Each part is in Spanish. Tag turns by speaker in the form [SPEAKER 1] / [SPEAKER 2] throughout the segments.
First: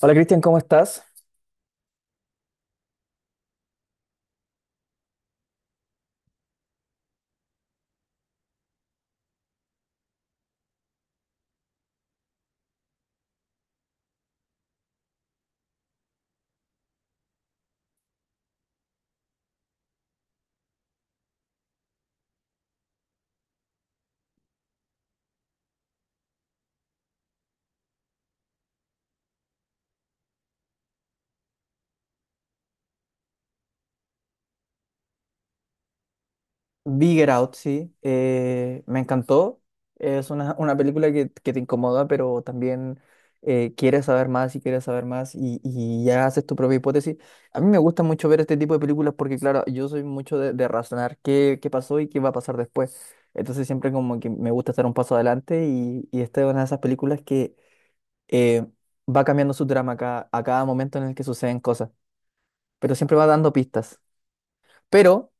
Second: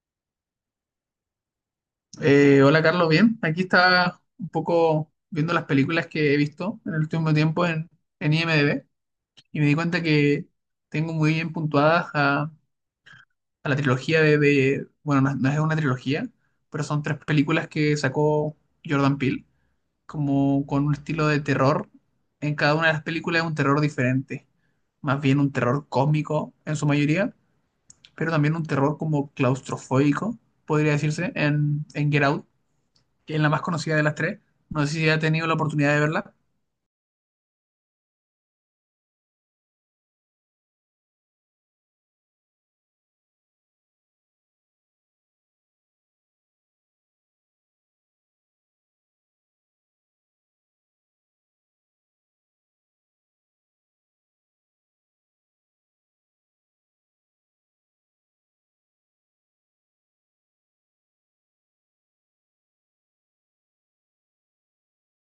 [SPEAKER 1] Hola Cristian, ¿cómo estás?
[SPEAKER 2] Hola Carlos, bien. Aquí estaba un poco viendo las películas que he visto en el último tiempo en IMDb y me di cuenta que tengo muy bien puntuadas a la trilogía de. Bueno, no es una trilogía, pero son tres películas que sacó Jordan Peele, como con un estilo de terror. En cada una de las películas es un terror diferente, más bien un terror cósmico en su mayoría, pero también un terror como claustrofóbico, podría decirse, en Get Out, que es la más conocida de las tres. No sé si ha tenido la oportunidad de verla.
[SPEAKER 1] Bigger Out, sí. Me encantó. Es una película que te incomoda, pero también quieres saber más y quieres saber más y ya haces tu propia hipótesis. A mí me gusta mucho ver este tipo de películas porque, claro, yo soy mucho de razonar qué, qué pasó y qué va a pasar después. Entonces siempre como que me gusta estar un paso adelante y esta es una de esas películas que eh, va cambiando su trama a cada momento en el que suceden cosas, pero siempre va dando pistas. Pero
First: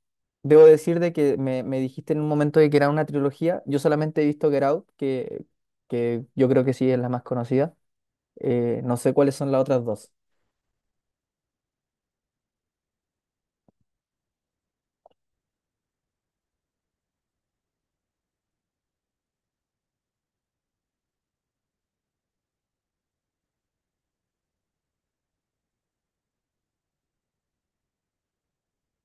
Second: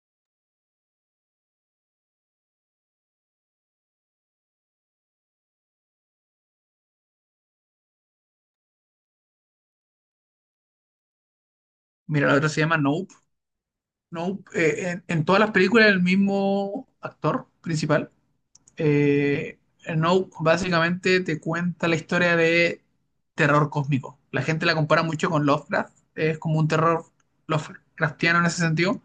[SPEAKER 1] debo decir de que me dijiste en un momento de que era una trilogía. Yo solamente he visto Get Out, que yo creo que sí es la más conocida. No sé cuáles son las otras dos.
[SPEAKER 2] Mira, la otra se llama Nope. Nope. En todas las películas el mismo actor principal. Eh, Nope básicamente te cuenta la historia de terror cósmico. La gente la compara mucho con Lovecraft. Es como un terror Lovecraftiano en ese sentido.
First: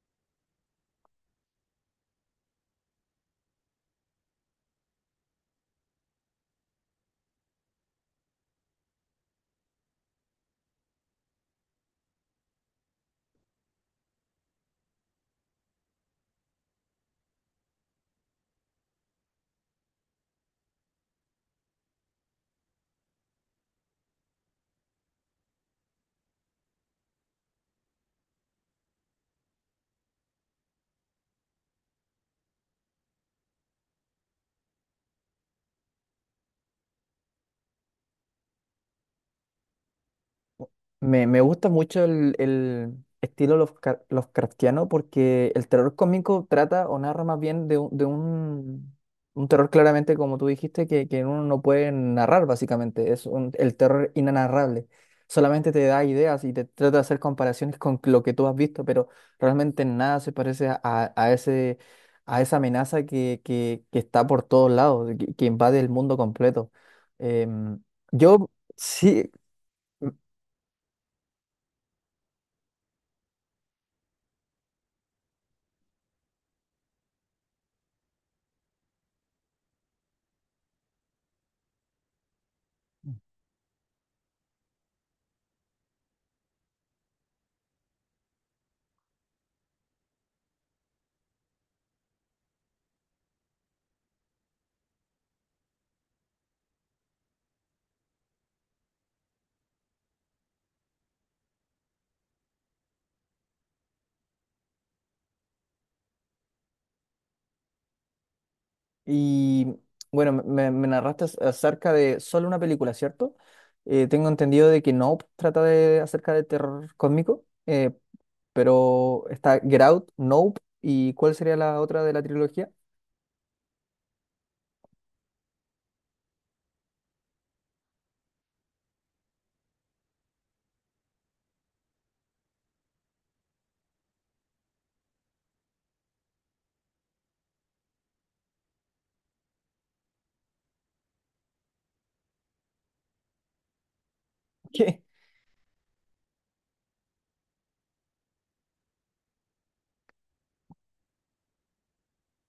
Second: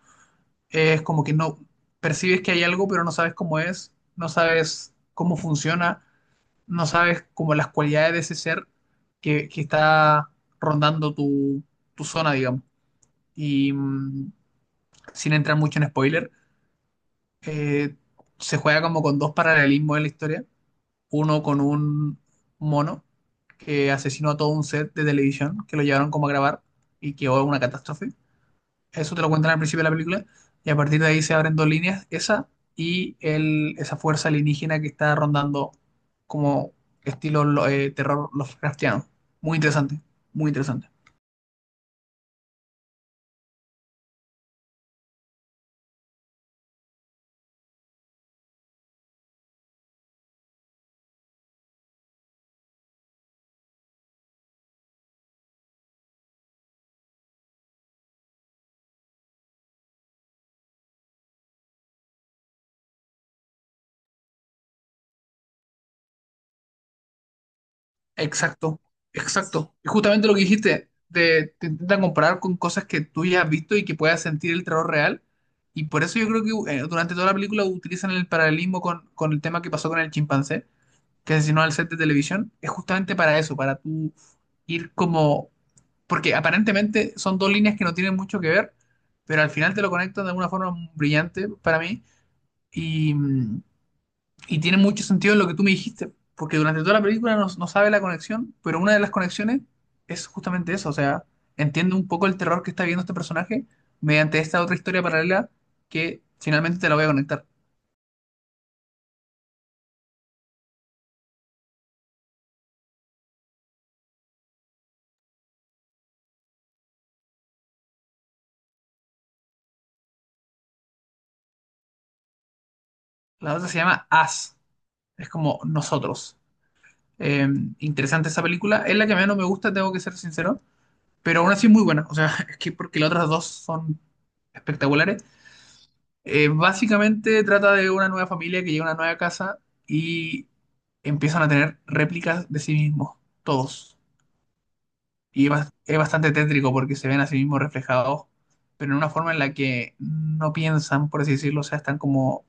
[SPEAKER 2] Es como que no percibes que hay algo, pero no sabes cómo es, no sabes cómo funciona, no sabes como las cualidades de ese ser que está rondando tu zona, digamos. Y sin entrar mucho en spoiler, eh, se juega como con dos paralelismos en la historia. Uno con un mono que asesinó a todo un set de televisión que lo llevaron como a grabar y que hubo una catástrofe. Eso te lo cuentan al principio de la película. Y a partir de ahí se abren dos líneas, esa y esa fuerza alienígena que está rondando como estilo terror Lovecraftiano. Muy interesante, muy interesante.
[SPEAKER 1] Me gusta mucho el estilo Lovecraftiano porque el terror cómico trata o narra más bien de un terror claramente, como tú dijiste, que uno no puede narrar básicamente. Es el terror inanarrable. Solamente te da ideas y te trata de hacer comparaciones con lo que tú has visto, pero realmente nada se parece a, a ese, a esa amenaza que está por todos lados, que invade el mundo completo. Em, yo
[SPEAKER 2] Exacto,
[SPEAKER 1] sí.
[SPEAKER 2] exacto. Y justamente lo que dijiste, te intentan comparar con cosas que tú ya has visto y que puedas sentir el terror real. Y por eso yo creo que durante toda la película utilizan el paralelismo con el tema que pasó con el chimpancé, que asesinó al set de televisión. Es justamente para eso, para tú ir como, porque aparentemente son dos líneas que no tienen mucho que ver, pero al final te lo conectan de alguna forma brillante para mí y, y tiene mucho sentido en lo que tú me dijiste, porque durante toda la película no sabe la conexión, pero una de las conexiones es justamente eso, o sea, entiende un poco el terror que está viendo este personaje mediante esta otra historia paralela que finalmente te la voy a conectar.
[SPEAKER 1] Y bueno, me narraste acerca de solo una película, ¿cierto? Tengo entendido de que Nope trata de acerca de terror cósmico, pero está Get Out, Nope, ¿y cuál sería la otra de la trilogía?
[SPEAKER 2] La otra se llama As, es como nosotros. Eh, interesante esa película, es la que menos me gusta, tengo que ser sincero, pero aún así es muy buena. O sea, es que porque las otras dos son espectaculares. Básicamente trata de una nueva familia que llega a una nueva casa y empiezan a tener réplicas de sí mismos, todos.
[SPEAKER 1] ¿Qué?
[SPEAKER 2] Y es bastante tétrico porque se ven a sí mismos reflejados, pero en una forma en la que no piensan, por así decirlo, o sea, están como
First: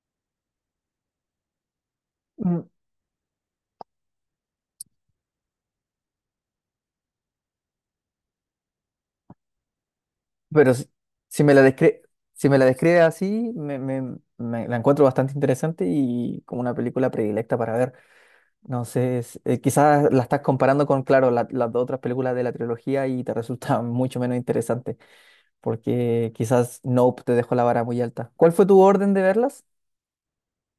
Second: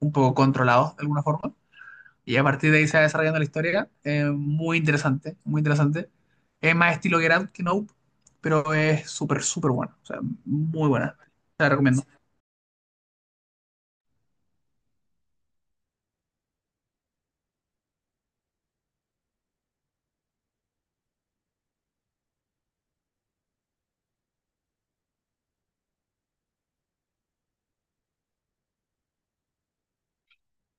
[SPEAKER 2] un poco controlados de alguna forma. Y a
[SPEAKER 1] Mm.
[SPEAKER 2] partir de ahí se va desarrollando la historia. Muy interesante, muy interesante. Es más estilo Get Out que Nope, pero es súper, súper bueno. O sea,
[SPEAKER 1] Pero
[SPEAKER 2] muy
[SPEAKER 1] si,
[SPEAKER 2] buena.
[SPEAKER 1] si me la
[SPEAKER 2] Te la recomiendo.
[SPEAKER 1] si me la describe así, me, me la encuentro bastante interesante y como una película predilecta para ver. No sé, quizás la estás comparando con, claro, las dos otras películas de la trilogía y te resulta mucho menos interesante. Porque quizás Nope te dejó la vara muy alta. ¿Cuál fue tu orden de verlas?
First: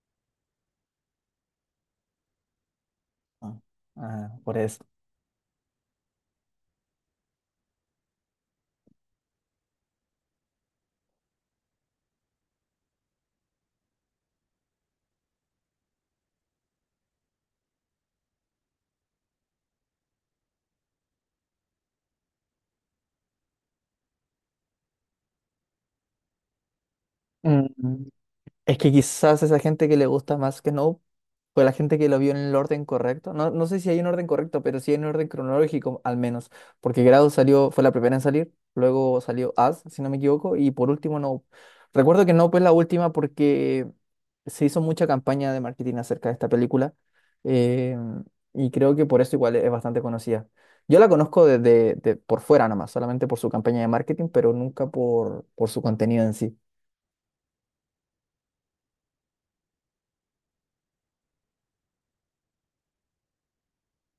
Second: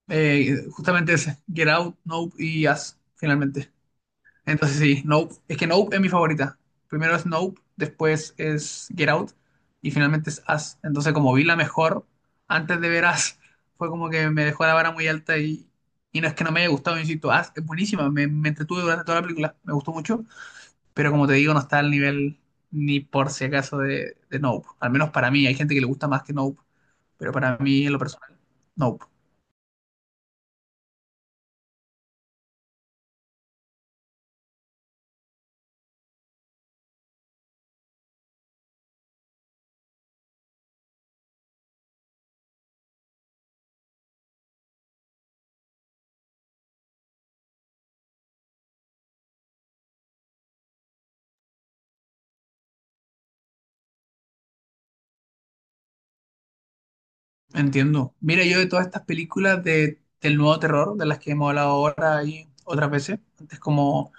[SPEAKER 2] Justamente ese, Get Out, Nope y Us,
[SPEAKER 1] Ah,
[SPEAKER 2] finalmente.
[SPEAKER 1] ah, por
[SPEAKER 2] Entonces
[SPEAKER 1] eso.
[SPEAKER 2] sí, Nope. Es que Nope es mi favorita. Primero es Nope, después es Get Out y finalmente es Us. Entonces como vi la mejor antes de ver Us, fue como que me dejó la vara muy alta y no es que no me haya gustado, insisto, Us es buenísima, me entretuve durante toda la película, me gustó mucho, pero como te digo, no está al nivel ni por si acaso de Nope. Al menos para mí, hay gente que le gusta más que Nope, pero para mí en lo
[SPEAKER 1] Mm.
[SPEAKER 2] personal,
[SPEAKER 1] Es que
[SPEAKER 2] Nope.
[SPEAKER 1] quizás esa gente que le gusta más que Snow fue la gente que lo vio en el orden correcto. No, no sé si hay un orden correcto, pero sí hay un orden cronológico al menos. Porque Grado salió, fue la primera en salir, luego salió As, si no me equivoco, y por último Nope. Recuerdo que Nope fue la última porque se hizo mucha campaña de marketing acerca de esta película. eh, y creo que por eso igual es bastante conocida. Yo la conozco desde por fuera nomás, solamente por su campaña de marketing, pero nunca por, por su contenido en sí.
[SPEAKER 2] Entiendo. Mira, yo de todas estas películas del nuevo terror, de las que hemos hablado ahora y otras veces, antes como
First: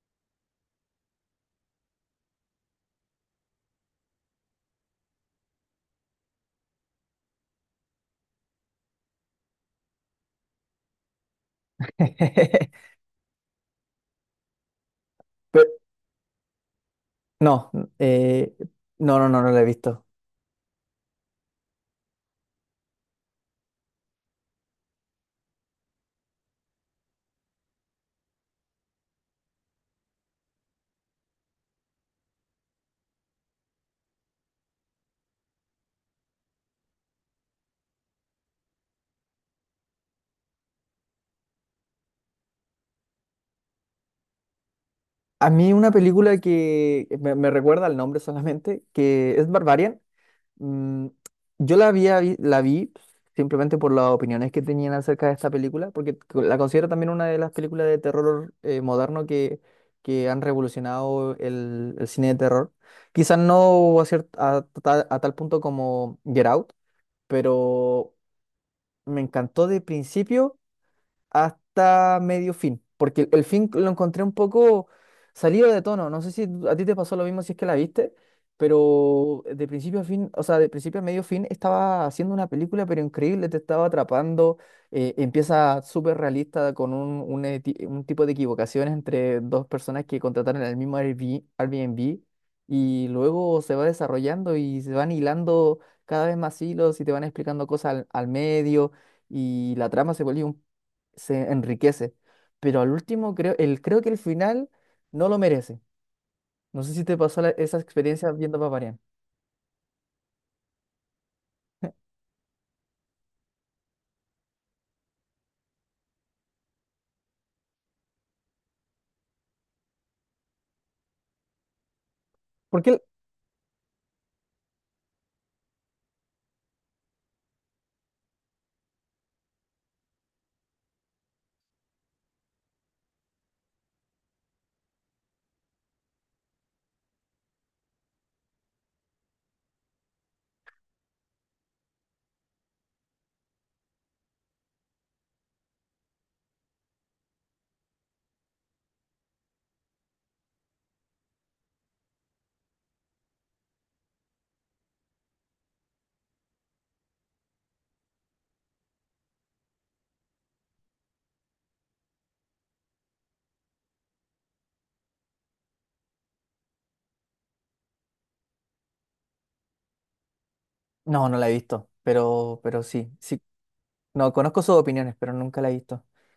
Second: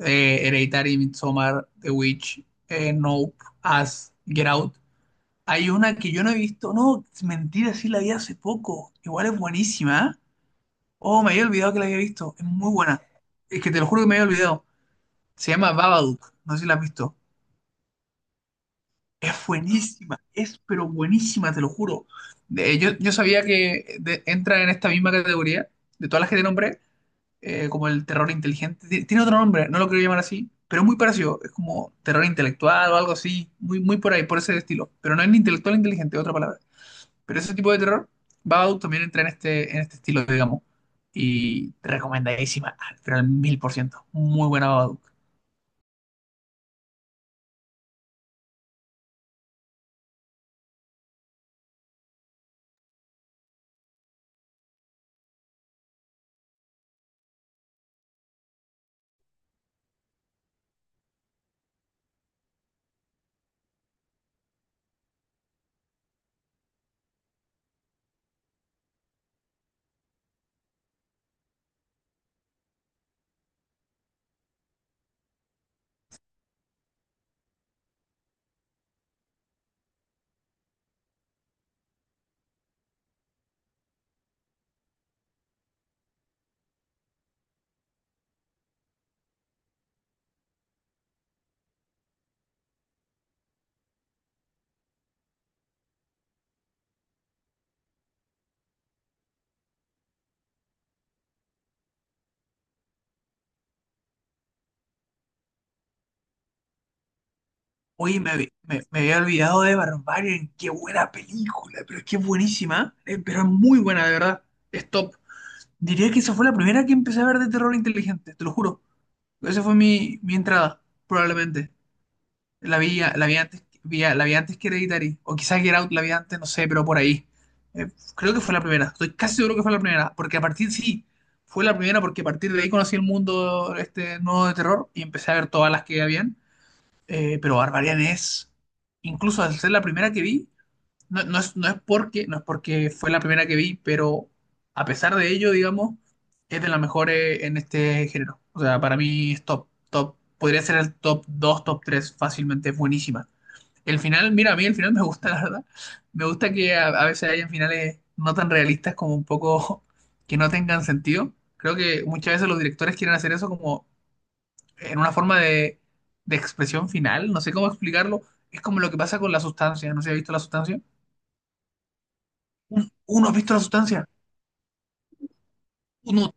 [SPEAKER 2] Hereditary, Midsommar, The Witch, Nope, Us, Get Out, hay una que yo no he visto, no, es mentira, sí la vi hace poco, igual es buenísima, ¿eh? Oh, me había olvidado que la había visto, es muy buena. Es que te lo juro que me había olvidado. Se llama
[SPEAKER 1] Pe-
[SPEAKER 2] Babadook, no sé si la has visto.
[SPEAKER 1] No, eh, no, no,
[SPEAKER 2] Es
[SPEAKER 1] no, no la he visto.
[SPEAKER 2] buenísima, es pero buenísima, te lo juro. Yo sabía que entra en esta misma categoría, de todas las que te nombré, como el terror inteligente. Tiene otro nombre, no lo quiero llamar así, pero es muy parecido. Es como terror intelectual o algo así, muy, muy por ahí, por ese estilo. Pero no es ni intelectual ni inteligente, es otra palabra. Pero ese tipo de terror, Babadook también entra en en este estilo, digamos. Y recomendadísima, pero al 100%. Muy buena Babadook.
[SPEAKER 1] A mí una película que me recuerda el nombre solamente, que es Barbarian. mm, yo la la vi simplemente por las opiniones que tenían acerca de esta película, porque la considero también una de las películas de terror moderno que han revolucionado el cine de terror. Quizás no a, a tal punto como Get Out, pero me encantó de principio hasta medio fin, porque el fin lo encontré un poco salido de tono. No sé si a ti te pasó lo mismo si es que la viste, pero de principio a fin, o sea, de principio a medio fin estaba haciendo una película, pero increíble, te estaba atrapando. Empieza súper realista con un, un tipo de equivocaciones entre dos personas que contrataron el mismo Airbnb, Airbnb, y luego se va desarrollando y se van hilando cada vez más hilos y te van explicando cosas al al medio y la trama se enriquece. Pero al último, creo, el, creo que el final no lo merece. No sé si te pasó esa
[SPEAKER 2] Oye,
[SPEAKER 1] experiencia viendo Paparian.
[SPEAKER 2] me había olvidado de Barbarian. Qué buena película, pero es que es buenísima, ¿eh? Pero es muy buena, de verdad. Es top. Diría que esa fue la primera que empecé a ver de terror inteligente, te lo juro. Esa fue mi entrada, probablemente.
[SPEAKER 1] ¿Por qué?
[SPEAKER 2] La vi antes, la vi antes que Hereditary. O quizás Get Out la vi antes, no sé, pero por ahí. Eh, creo que fue la primera. Estoy casi seguro que fue la primera. Porque a partir, sí, fue la primera porque a partir de ahí conocí el mundo este nuevo de terror y empecé a ver todas las que habían. Pero Barbarian es, incluso al ser la primera que vi, no es porque, no es porque fue la primera que vi, pero a pesar de ello, digamos, es de las mejores en este género. O sea, para mí es top, top, podría ser el top 2 top 3 fácilmente, es buenísima. El final, mira, a mí el final me gusta, la verdad. Me gusta que a veces hayan finales no tan realistas como un poco que no tengan sentido. Creo que muchas veces los directores quieren hacer eso como en una forma de expresión final, no sé cómo explicarlo, es como lo que pasa con la sustancia, no sé si has visto la sustancia.
[SPEAKER 1] No, no la he visto, pero sí,
[SPEAKER 2] Uno ha
[SPEAKER 1] sí.
[SPEAKER 2] visto la sustancia,
[SPEAKER 1] No, conozco sus opiniones, pero nunca la he visto.
[SPEAKER 2] uno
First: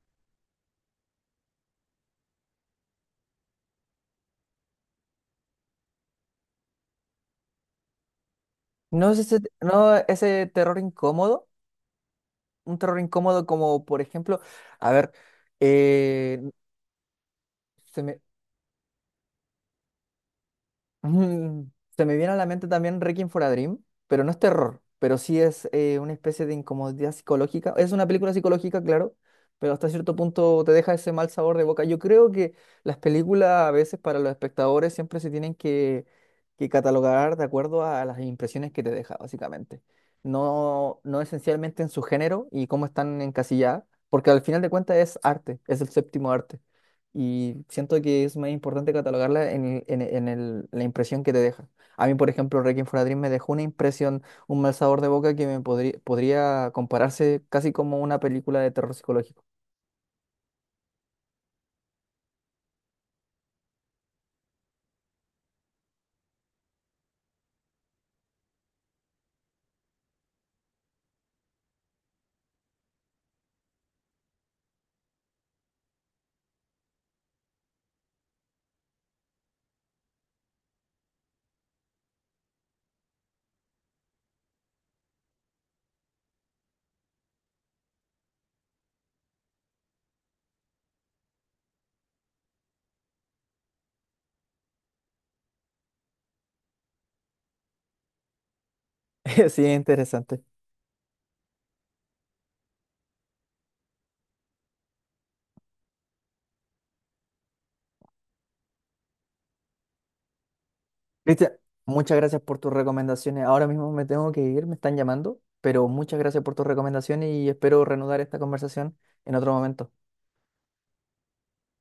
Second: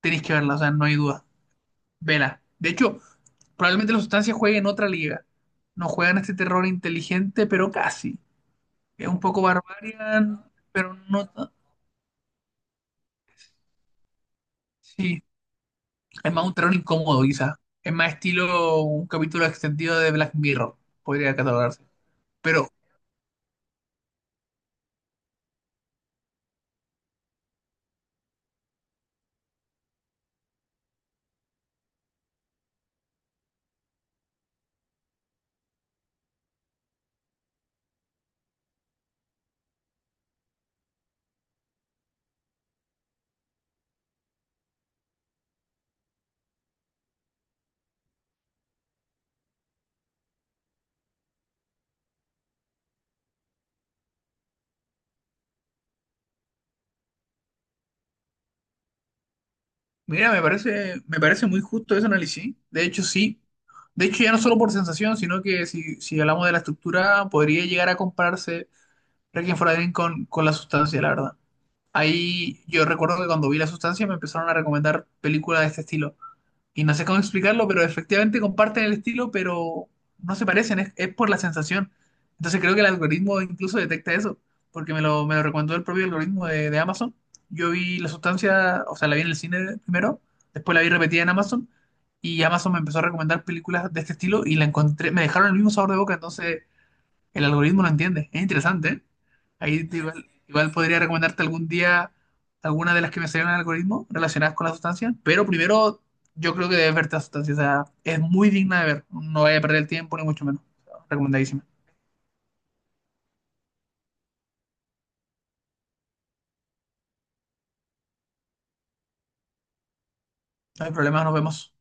[SPEAKER 2] tenéis que verla, o sea, no hay duda, vela. De hecho, probablemente la sustancia juegue en otra liga, no juegan este terror inteligente, pero casi. Es
[SPEAKER 1] No es
[SPEAKER 2] un
[SPEAKER 1] ese,
[SPEAKER 2] poco
[SPEAKER 1] no
[SPEAKER 2] barbarian,
[SPEAKER 1] ese terror
[SPEAKER 2] pero no...
[SPEAKER 1] incómodo,
[SPEAKER 2] ta-
[SPEAKER 1] un terror incómodo como, por ejemplo, a ver,
[SPEAKER 2] Sí, es
[SPEAKER 1] eh,
[SPEAKER 2] más un terror incómodo quizás, es
[SPEAKER 1] se
[SPEAKER 2] más
[SPEAKER 1] me-
[SPEAKER 2] estilo un capítulo extendido de Black Mirror, podría
[SPEAKER 1] Mm,
[SPEAKER 2] catalogarse.
[SPEAKER 1] se me viene a la mente
[SPEAKER 2] Pero
[SPEAKER 1] también Requiem for a Dream, pero no es terror, pero sí es una especie de incomodidad psicológica. Es una película psicológica, claro, pero hasta cierto punto te deja ese mal sabor de boca. Yo creo que las películas a veces para los espectadores siempre se tienen que catalogar de acuerdo a las impresiones que te deja, básicamente. No, no esencialmente en su género y cómo están encasilladas, porque al final de cuentas es arte, es el séptimo arte y siento que es más importante catalogarla en, en la impresión que te deja. A mí, por ejemplo, Requiem for a Dream me dejó una impresión, un mal sabor de boca que me podría, podría compararse casi como una película de terror psicológico.
[SPEAKER 2] mira, me parece muy justo ese análisis. De hecho, sí. De hecho, ya no solo por sensación, sino que si hablamos de la estructura, podría llegar a compararse Requiem for a Dream con la sustancia, la verdad. Ahí yo recuerdo que cuando vi la sustancia me empezaron a recomendar películas de este estilo y no sé cómo explicarlo, pero efectivamente comparten el estilo, pero no se parecen, es por la sensación. Entonces creo que el algoritmo incluso detecta eso, porque me lo recomendó el propio algoritmo de Amazon. Yo vi la sustancia, o sea, la vi en el cine primero, después la vi repetida en Amazon, y Amazon me empezó a recomendar películas de este estilo y la encontré, me dejaron el mismo sabor de boca, entonces el algoritmo lo entiende. Es interesante, ¿eh?
[SPEAKER 1] Sí,
[SPEAKER 2] Ahí te igual,
[SPEAKER 1] interesante.
[SPEAKER 2] igual podría recomendarte algún día alguna de las que me salieron en el algoritmo relacionadas con la sustancia, pero primero yo creo que debes verte la sustancia. O sea, es muy digna de ver. No vaya a perder el tiempo, ni mucho menos.
[SPEAKER 1] Cristian,
[SPEAKER 2] Recomendadísima.
[SPEAKER 1] muchas gracias por tus recomendaciones. Ahora mismo me tengo que ir, me están llamando, pero muchas gracias por tus recomendaciones y espero reanudar esta conversación en otro momento.
[SPEAKER 2] No hay problema, nos vemos.